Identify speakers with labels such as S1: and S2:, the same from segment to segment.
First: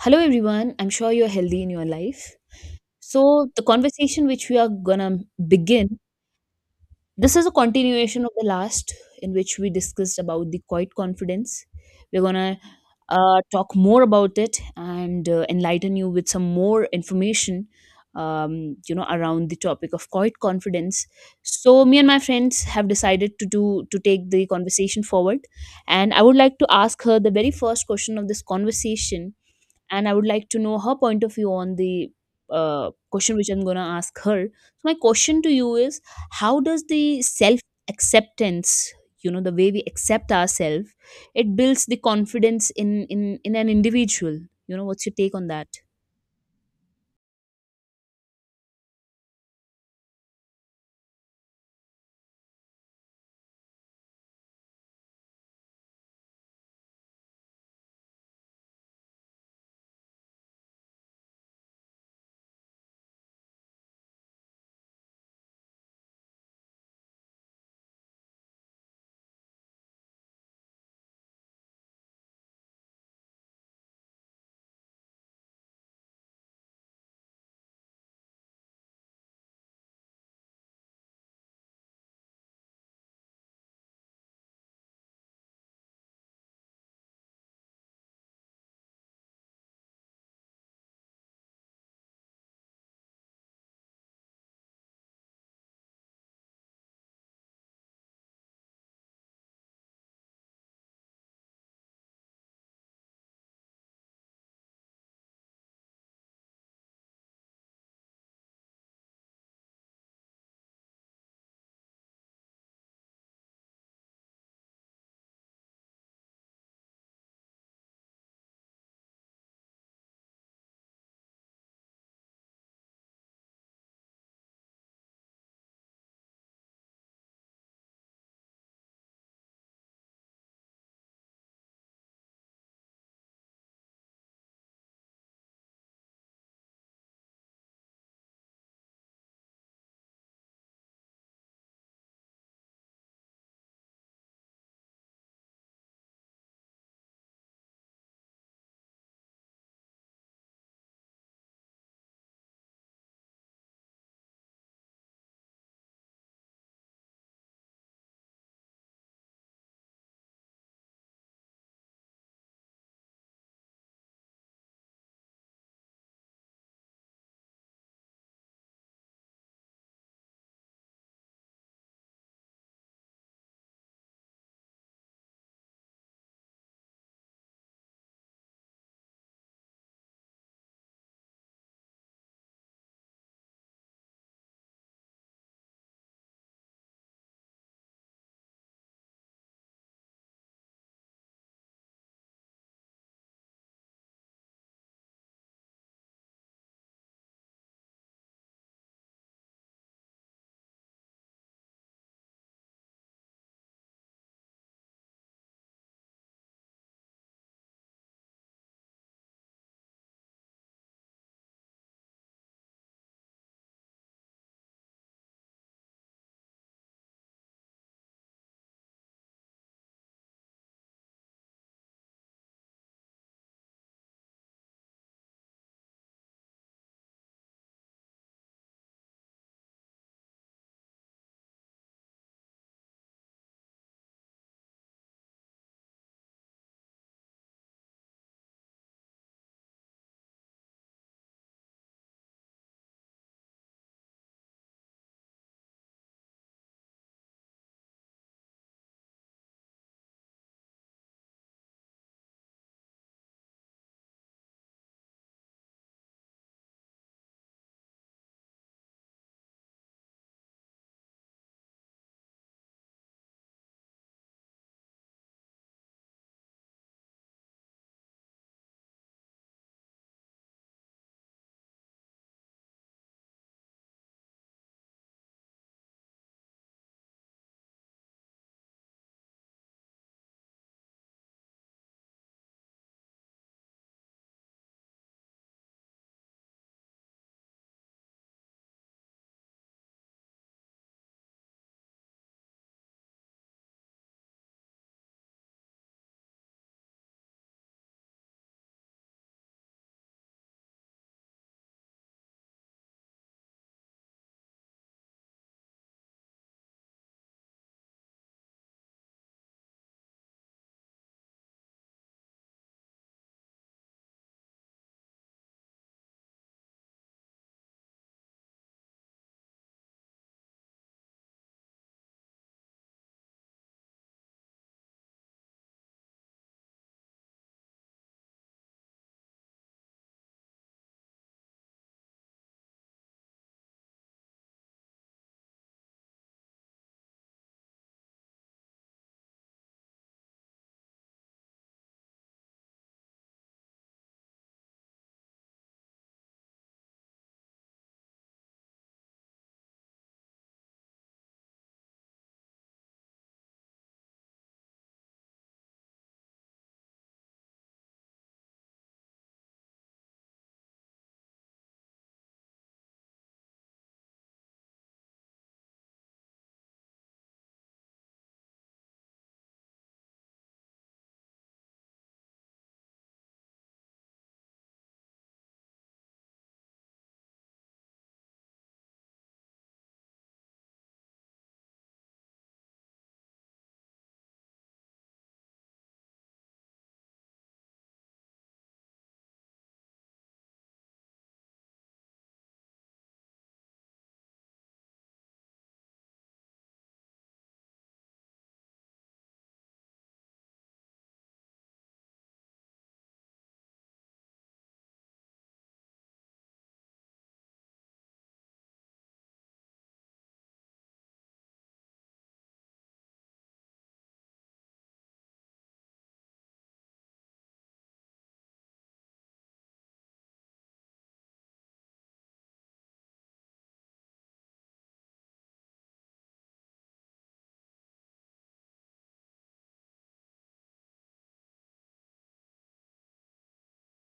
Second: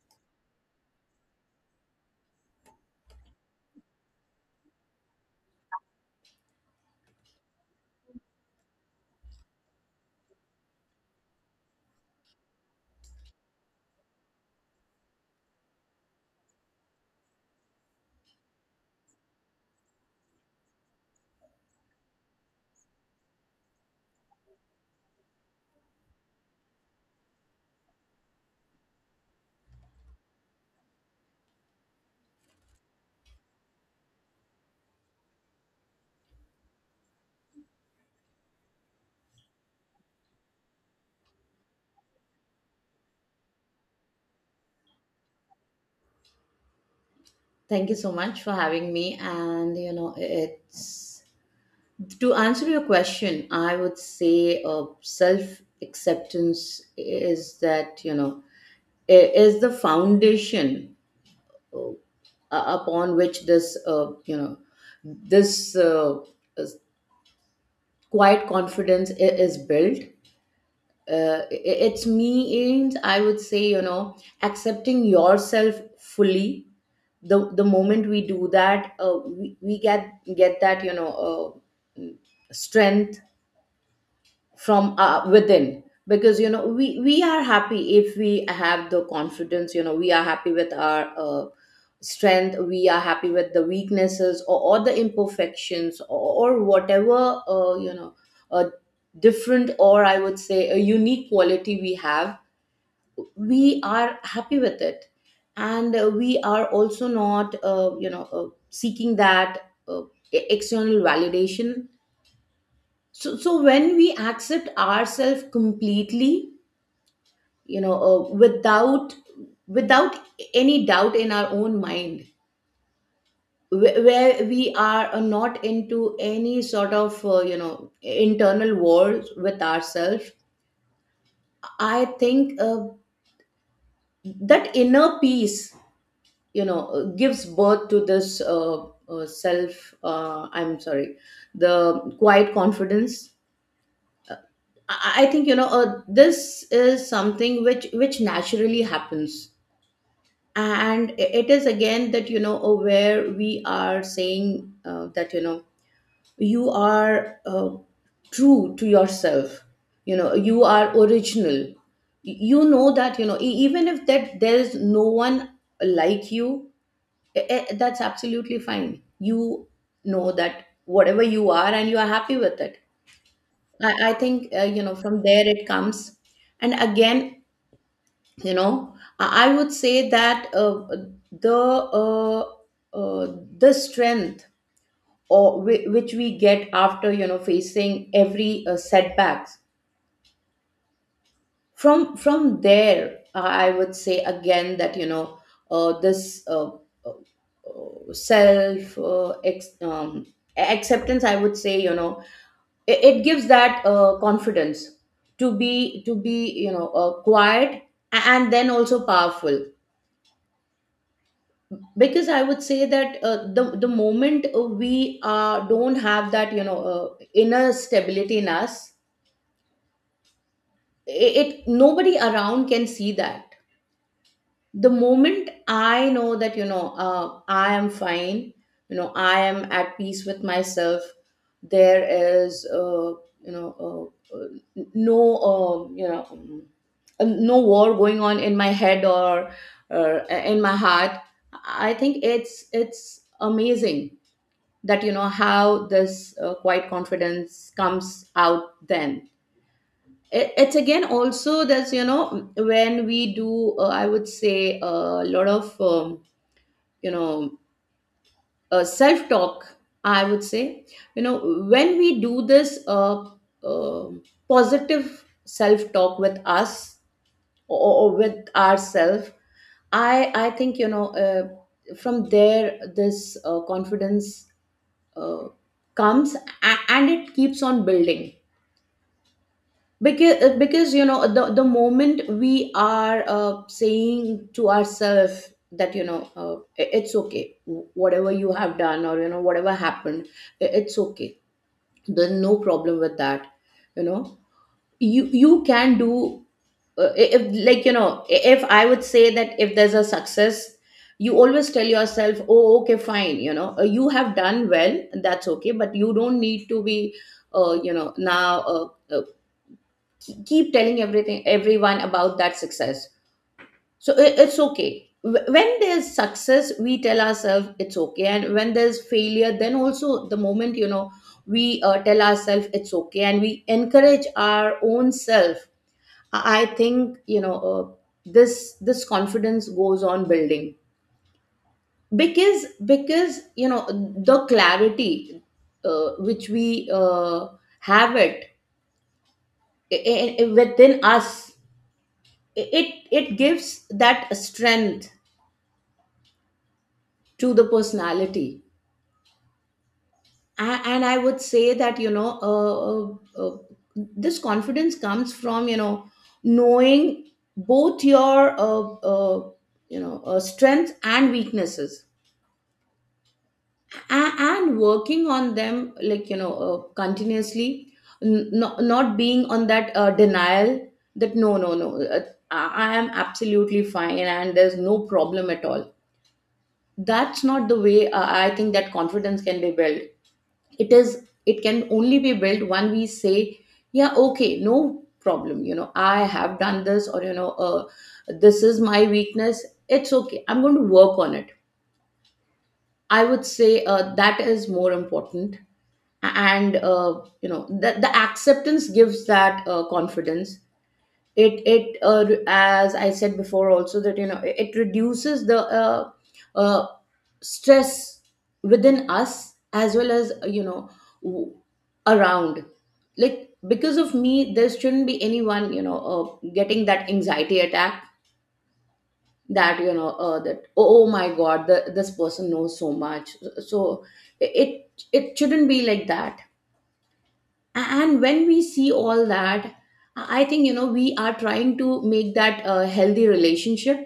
S1: Hello, everyone. I'm sure you're healthy in your life. So, the conversation which we are gonna begin, this is a continuation of the last in which we discussed about the quiet confidence. We're gonna talk more about it and enlighten you with some more information, around the topic of quiet confidence. So, me and my friends have decided to take the conversation forward, and I would like to ask her the very first question of this conversation and I would like to know her point of view on the question which I'm going to ask her. So my question to you is, how does the self acceptance, the way we accept ourselves, it builds the confidence in an individual? What's your take on that?
S2: Thank you so much for having me. And, you know, it's to answer your question, I would say self acceptance is that, you know, is the foundation upon which this, this uh, is- quiet confidence is built. I- it's means, I would say, you know, accepting yourself fully. The moment we do that, we, we get that, you know, strength from within, because, you know, we are happy if we have the confidence. You know, we are happy with our, strength. We are happy with the weaknesses, or the imperfections, or whatever, you know, a different, or I would say a unique quality we have. We are happy with it. And we are also not, you know, seeking that, external validation. So, so when we accept ourselves completely, you know, uh, without without any doubt in our own mind, where we are, not into any sort of, you know, internal wars with ourselves, I think that inner peace, you know, gives birth to this, self. I'm sorry, the quiet confidence. I think, you know, this is something which naturally happens. And it is again that, you know, where we are saying, that, you know, you are, true to yourself. You know, you are original. You know that, you know, even if that there is no one like you, that's absolutely fine. You know that whatever you are, and you are happy with it. I, think, you know, from there it comes. And again, you know, I would say that, the uh, uh, the strength, or which we get after, you know, facing every, setbacks, from there, I would say again that, you know, this self acceptance, I would say, you know, it gives that, confidence to be, you know, quiet, and then also powerful. Because I would say that, the moment, we, don't have that, you know, inner stability in us, it, nobody around can see that. The moment I know that, you know, I am fine, you know, I am at peace with myself, there is, you know, uh, uh, no, you know, no war going on in my head, or in my heart, I think it's amazing that, you know, how this, quiet confidence comes out then. It's again, also, there's, you know, when we do, I would say, a lot of you know, self talk, I would say, you know, when we do this, um positive self talk with us, or with ourselves, I think, you know, from there this, confidence, uh, comes. And it keeps on building, because you know, the moment we are, saying to ourselves that, you know, it's okay. Whatever you have done, or, you know, whatever happened, it's okay. There's no problem with that, you know. You can do. If, like, you know, if I would say that, if there's a success, you always tell yourself, oh, okay, fine, you know, you have done well, that's okay, but you don't need to be, you know, now, keep telling everything everyone about that success. So it, it's okay. When there's success, we tell ourselves it's okay, and when there's failure, then also the moment, you know, we, tell ourselves it's okay, and we encourage our own self. I think, you know, this confidence goes on building, because because you know, the clarity, which we, uh, have it within us, it gives that strength to the personality. And I would say that, you know, uh, uh, this confidence comes from, you know, knowing both your, you know, strengths and weaknesses, and working on them, like, you know, continuously. Not being on that, denial, that no, no, no, I am absolutely fine, and there's no problem at all. That's not the way, I think that confidence can be built. It is, it can only be built when we say, yeah, okay, no problem, you know, I have done this, or you know, this is my weakness, it's okay, I'm going to work on it. I would say that is more important. And you know, the acceptance gives that, confidence. It, as I said before also, that, you know, it reduces the, uh, stress within us, as well as, you know, w- around, like, because of me, there shouldn't be anyone, you know, getting that anxiety attack, that, you know, that, oh, oh my god, this person knows so much. So it shouldn't be like that. And when we see all that, I think, you know, we are trying to make that a healthy relationship,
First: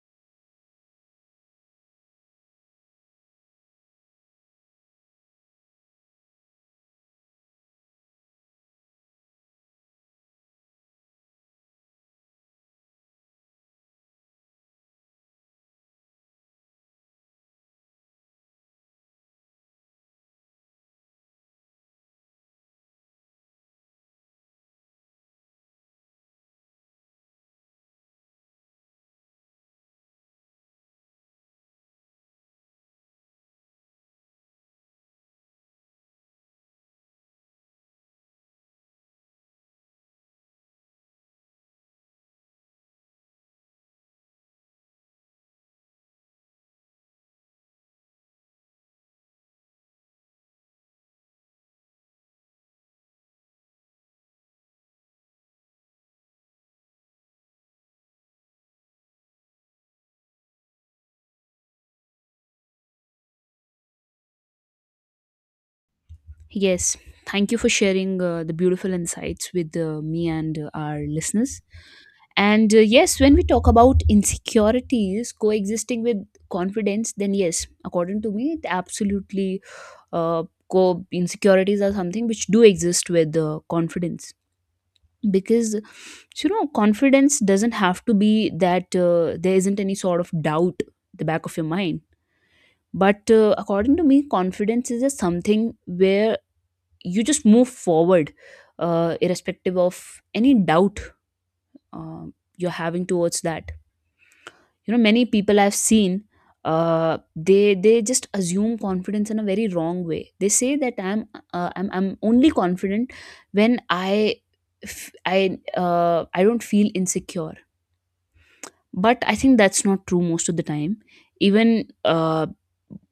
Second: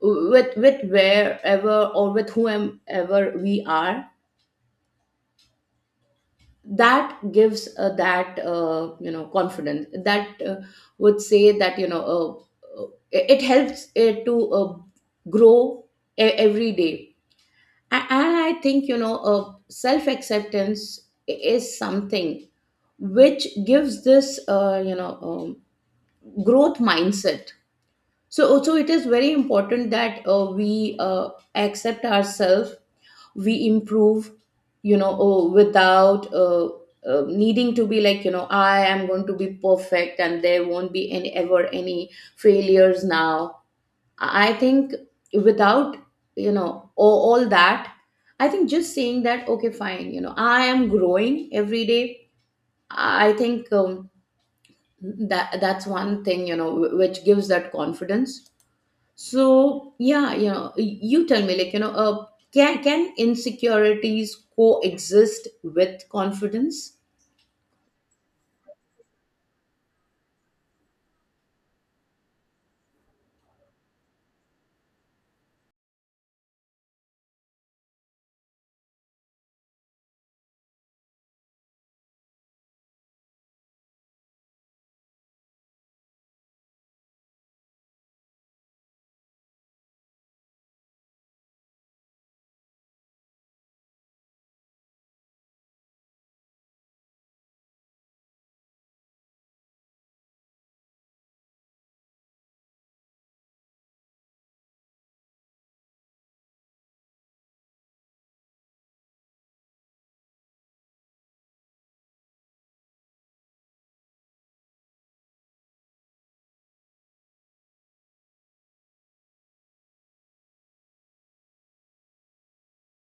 S2: with wherever, or with whomever we are. That gives, that, you know, confidence that, would say that, you know, it, it helps it to, grow e- every day. And I think, you know, self acceptance is something which gives this, you know, growth mindset. So also, it is very important that, we, accept ourselves, we improve, you know, oh, without, needing to be like, you know, I am going to be perfect and there won't be any ever any failures now. I think without, you know, all that, I think just saying that okay, fine, you know, I am growing every day. I think that that's one thing, you know, which gives that confidence. So yeah, you know, you tell me, like, you know, can insecurities coexist with confidence?
S1: Yes, thank you for sharing the beautiful insights with me and our listeners. And yes, when we talk about insecurities coexisting with confidence, then yes, according to me, it absolutely uh, insecurities are something which do exist with confidence because confidence doesn't have to be that there isn't any sort of doubt at the back of your mind. But according to me confidence is just something where you just move forward, irrespective of any doubt uh, you're having towards that. Many people I've seen, they just assume confidence in a very wrong way. They say that I'm only confident when I f- I don't feel insecure, but I think that's not true most of the time. Even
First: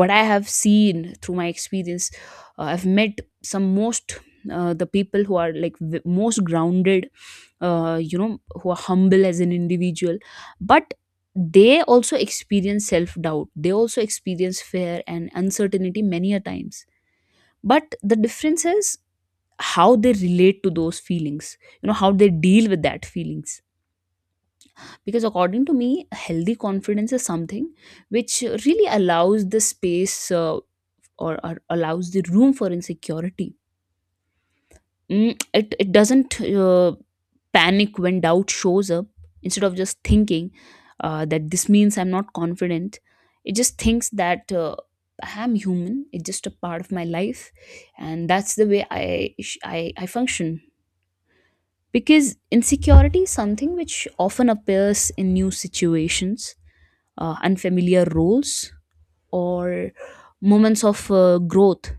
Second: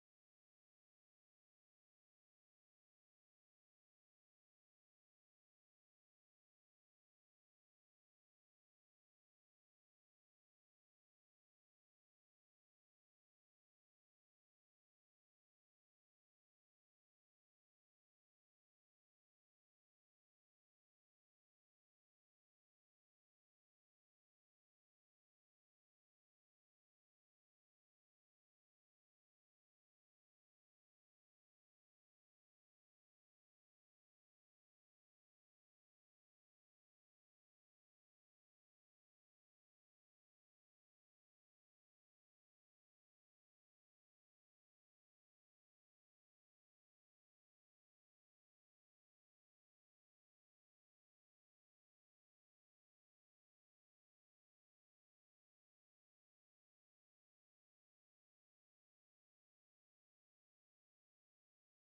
S1: what I have seen through my experience, I've met some most the people who are like most grounded, who are humble as an individual, but they also experience self doubt, they also experience fear and uncertainty many a times. But the difference is how they relate to those feelings, how they deal with that feelings. Because according to me healthy confidence is something which really allows the space, or allows the room for insecurity. It doesn't panic when doubt shows up. Instead of just thinking that this means I'm not confident, it just thinks that I am human, it's just a part of my life, and that's the way I function. Because insecurity is something which often appears in new situations, unfamiliar roles, or moments of growth.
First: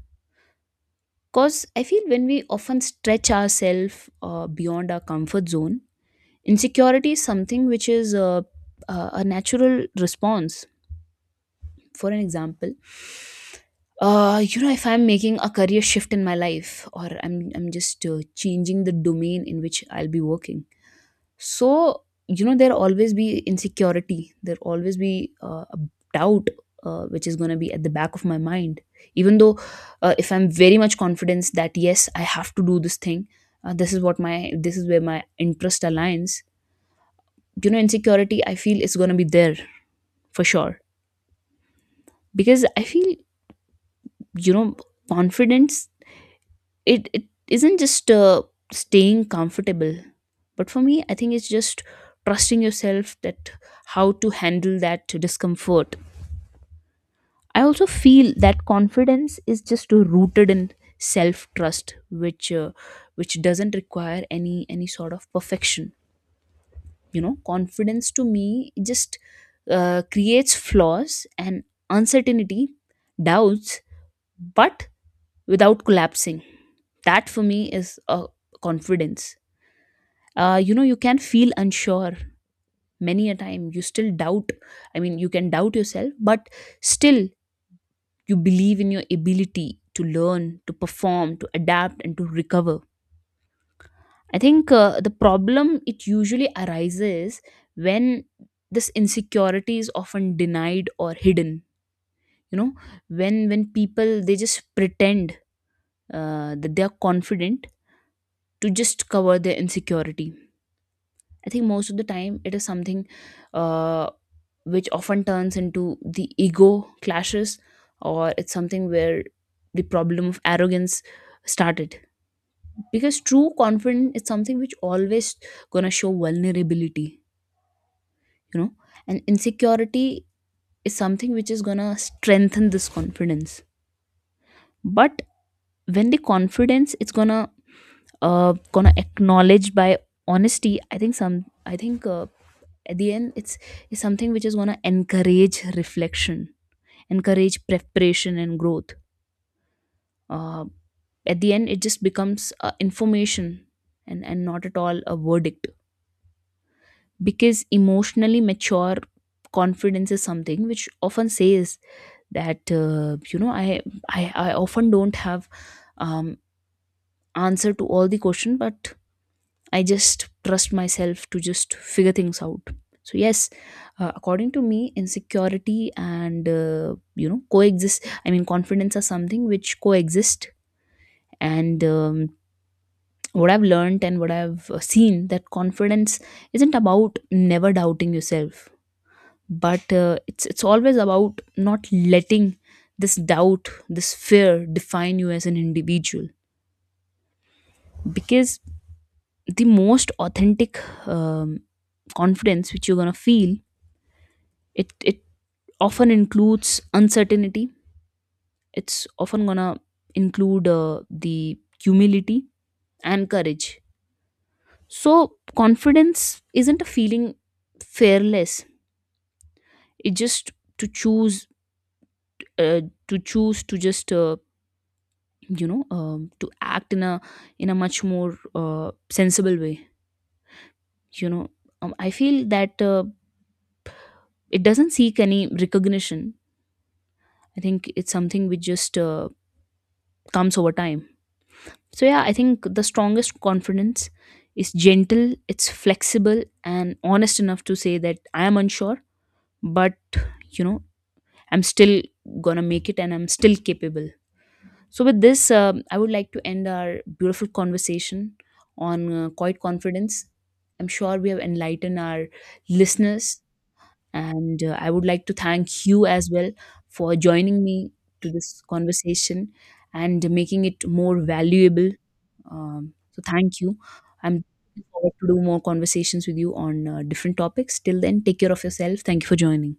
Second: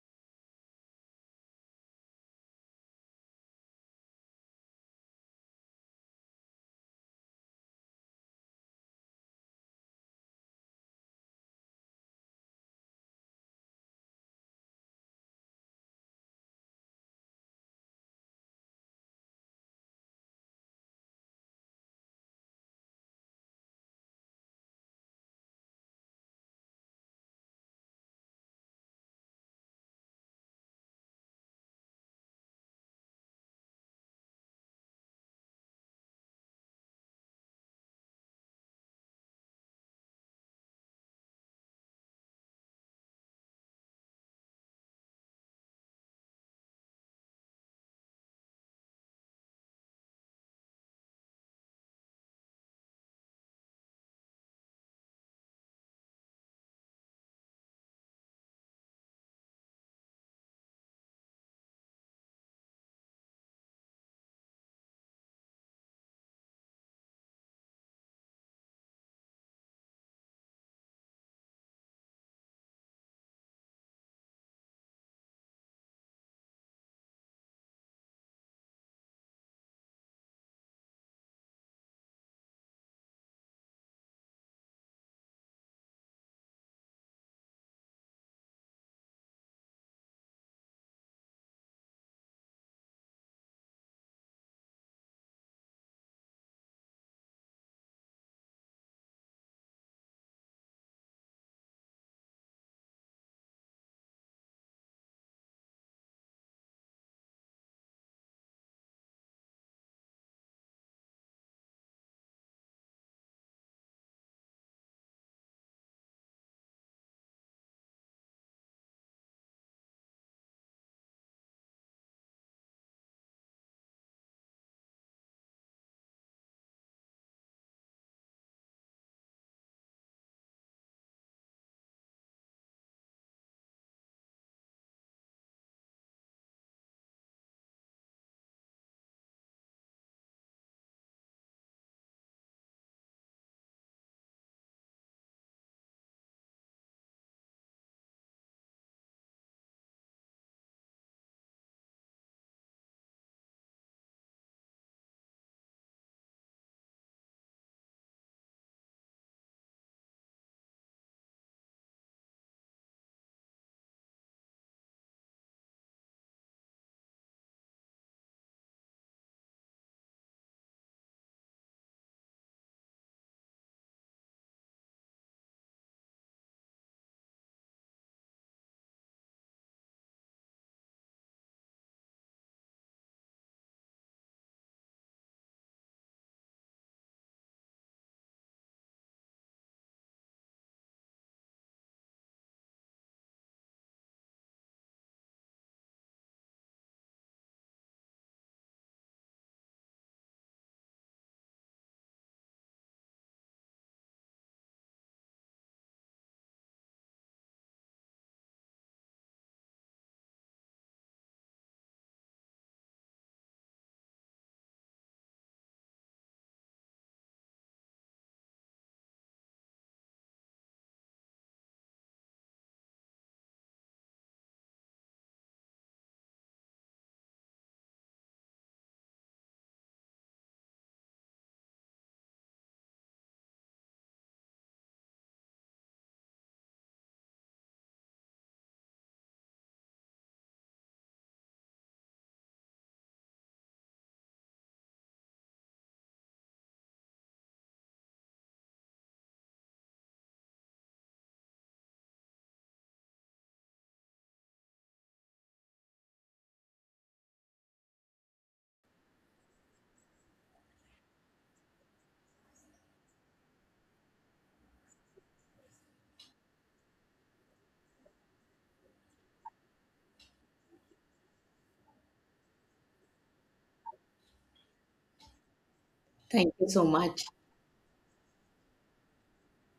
S1: Because I feel when we often stretch ourselves beyond our comfort zone, insecurity is something which is a natural response. For an example, if I'm making a career shift in my life or I'm just changing the domain in which I'll be working. So, there'll always be insecurity. There'll always be a doubt, which is going to be at the back of my mind. Even though, if I'm very much confident that yes, I have to do this thing, this is where my interest aligns. Insecurity I feel is going to be there for sure because I feel you know confidence it isn't just staying comfortable, but for me I think it's just trusting yourself that how to handle that discomfort. I also feel that confidence is just rooted in self trust, which uh, which doesn't require any sort of perfection. Confidence to me just creates flaws and uncertainty doubts, but without collapsing, that for me is a confidence. You can feel unsure many a time, you still doubt, I mean you can doubt yourself, but still you believe in your ability to learn, to perform, to adapt and to recover. I think the problem it usually arises when this insecurity is often denied or hidden. you know when people they just pretend that they are confident to just cover their insecurity. I think most of the time it is something uh, which often turns into the ego clashes, or it's something where the problem of arrogance started. Because true confidence is something which always gonna show vulnerability, you know and insecurity is something which is gonna strengthen this confidence. But when the confidence it's gonna acknowledge by honesty, I think at the end it's something which is gonna encourage reflection, encourage preparation and growth. uh, at the end it just becomes information, and not at all a verdict. Because emotionally mature confidence is something which often says that I often don't have um answer to all the question, but I just trust myself to just figure things out. So yes, according to me insecurity and coexist, I mean confidence are something which coexist. And what I've learned and what I've seen that confidence isn't about never doubting yourself, but it's always about not letting this doubt, this fear define you as an individual. Because the most authentic um, confidence which you're gonna feel, it often includes uncertainty. It's often gonna include the humility and courage. So confidence isn't a feeling fearless, it just to choose uh, to choose to just to act in a much more sensible way. you know I feel that it doesn't seek any recognition. I think it's something which just comes over time. So yeah, I think the strongest confidence is gentle, it's flexible and honest enough to say that I am unsure, but you know I'm still gonna make it and I'm still capable. So, with this, I would like to end our beautiful conversation on quiet confidence. I'm sure we have enlightened our listeners, and I would like to thank you as well for joining me to this conversation and making it more valuable. So, thank you. I'm looking forward to do more conversations with
S2: Thank
S1: you
S2: you so
S1: on
S2: much.
S1: different topics. Till then, take care of yourself. Thank you for joining.